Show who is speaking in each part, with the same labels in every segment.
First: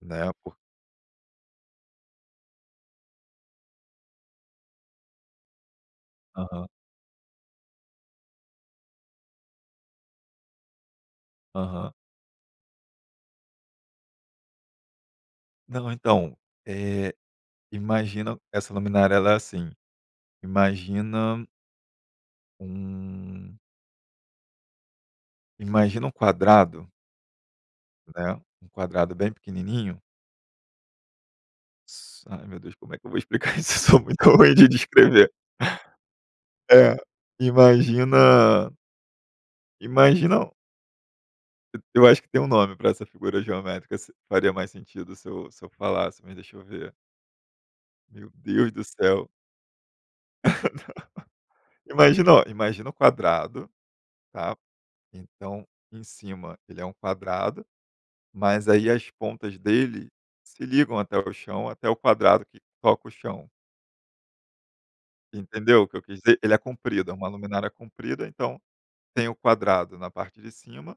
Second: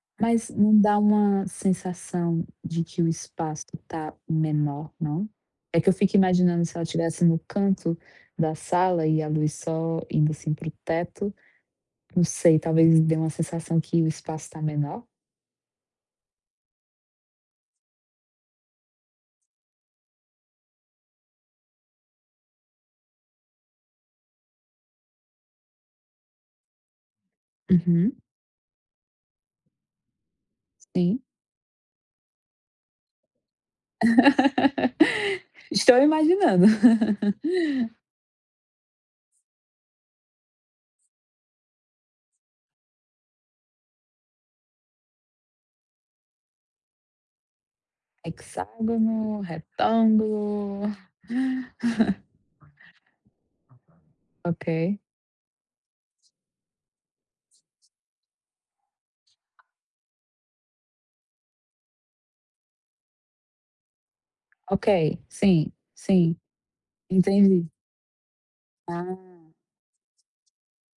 Speaker 1: Na
Speaker 2: Mas
Speaker 1: épo
Speaker 2: não dá uma sensação de que o espaço tá menor, não? É que eu fico imaginando
Speaker 1: Aham.
Speaker 2: se ela estivesse no canto da sala e a luz só indo assim para o teto.
Speaker 1: Aham.
Speaker 2: Não sei, talvez dê uma sensação que o espaço tá menor?
Speaker 1: Não, então, eh, imagina essa luminária ela é assim: imagina um imagina um quadrado
Speaker 2: Uhum.
Speaker 1: né, um quadrado bem pequenininho.
Speaker 2: Sim.
Speaker 1: Só ai, meu Deus, como é que eu vou explicar isso? Eu sou muito ruim de descrever.
Speaker 2: Estou imaginando.
Speaker 1: É. Imagina imagina E eu acho que tem um nome para essa figura geométrica. S faria mais sentido se eu se eu falasse, mas deixa eu ver. Meu Deus do céu.
Speaker 2: Hexágono, retângulo.
Speaker 1: Imagina, ó, imagina o quadrado, tá,
Speaker 2: Ok.
Speaker 1: então, em cima, ele é um quadrado, mas aí as pontas dele se ligam até o chão, até o quadrado que toca o chão.
Speaker 2: Ok. Sim,
Speaker 1: Entendeu o que eu quis
Speaker 2: sim.
Speaker 1: dizer? Ele é comprido. É uma
Speaker 2: Entendi.
Speaker 1: luminária comprida, então tem
Speaker 2: Ah.
Speaker 1: o quadrado na parte de cima,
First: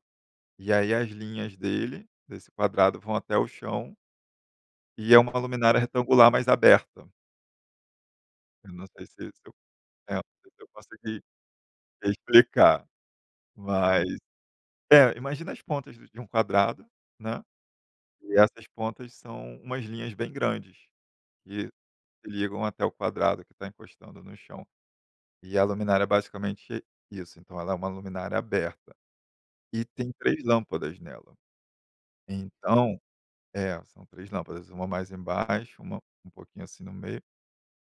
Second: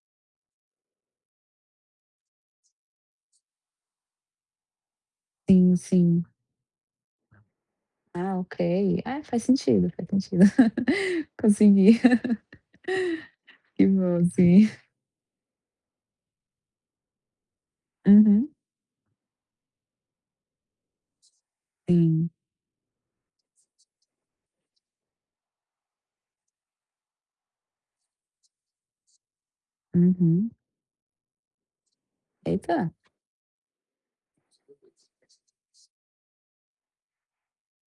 Speaker 1: e aí as linhas dele, desse quadrado, vão até o chão. E é uma
Speaker 2: Sim,
Speaker 1: luminária
Speaker 2: sim.
Speaker 1: retangular mais aberta.
Speaker 2: Ah,
Speaker 1: Eu não
Speaker 2: ok.
Speaker 1: sei se
Speaker 2: É,
Speaker 1: se
Speaker 2: faz
Speaker 1: eu
Speaker 2: sentido, faz
Speaker 1: É. Não
Speaker 2: sentido.
Speaker 1: sei se eu consegui
Speaker 2: Consegui.
Speaker 1: explicar,
Speaker 2: Que
Speaker 1: mas
Speaker 2: bom. Sim.
Speaker 1: é, imagina as pontas de de um quadrado, né. E
Speaker 2: Uhum.
Speaker 1: essas pontas são umas linhas bem grandes que se
Speaker 2: Sim.
Speaker 1: ligam até o quadrado que tá encostando no chão. E a luminária é basicamente isso. Então ela é uma luminária aberta e tem 3
Speaker 2: Uhum.
Speaker 1: lâmpadas nela.
Speaker 2: Eita.
Speaker 1: Então É, são 3 lâmpadas. Uma mais embaixo, uma, um pouquinho assim, no meio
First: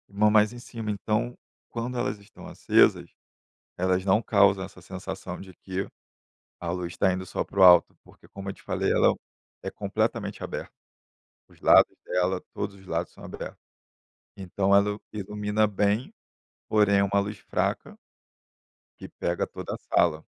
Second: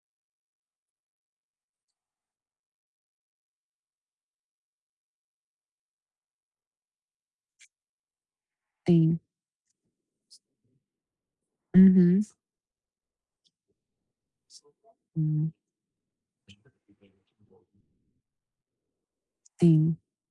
Speaker 1: e uma mais em cima. Então, quando elas estão acesas, elas não causam essa sensação de que a luz tá indo só pro alto, porque, como eu te falei, ela
Speaker 2: Sim.
Speaker 1: é completamente aberta. Os lados
Speaker 2: Uhum.
Speaker 1: dela, todos os lados são aberto. Então ela
Speaker 2: Hum.
Speaker 1: ilumina bem, porém, é uma luz fraca que pega toda a
Speaker 2: Sim.
Speaker 1: sala.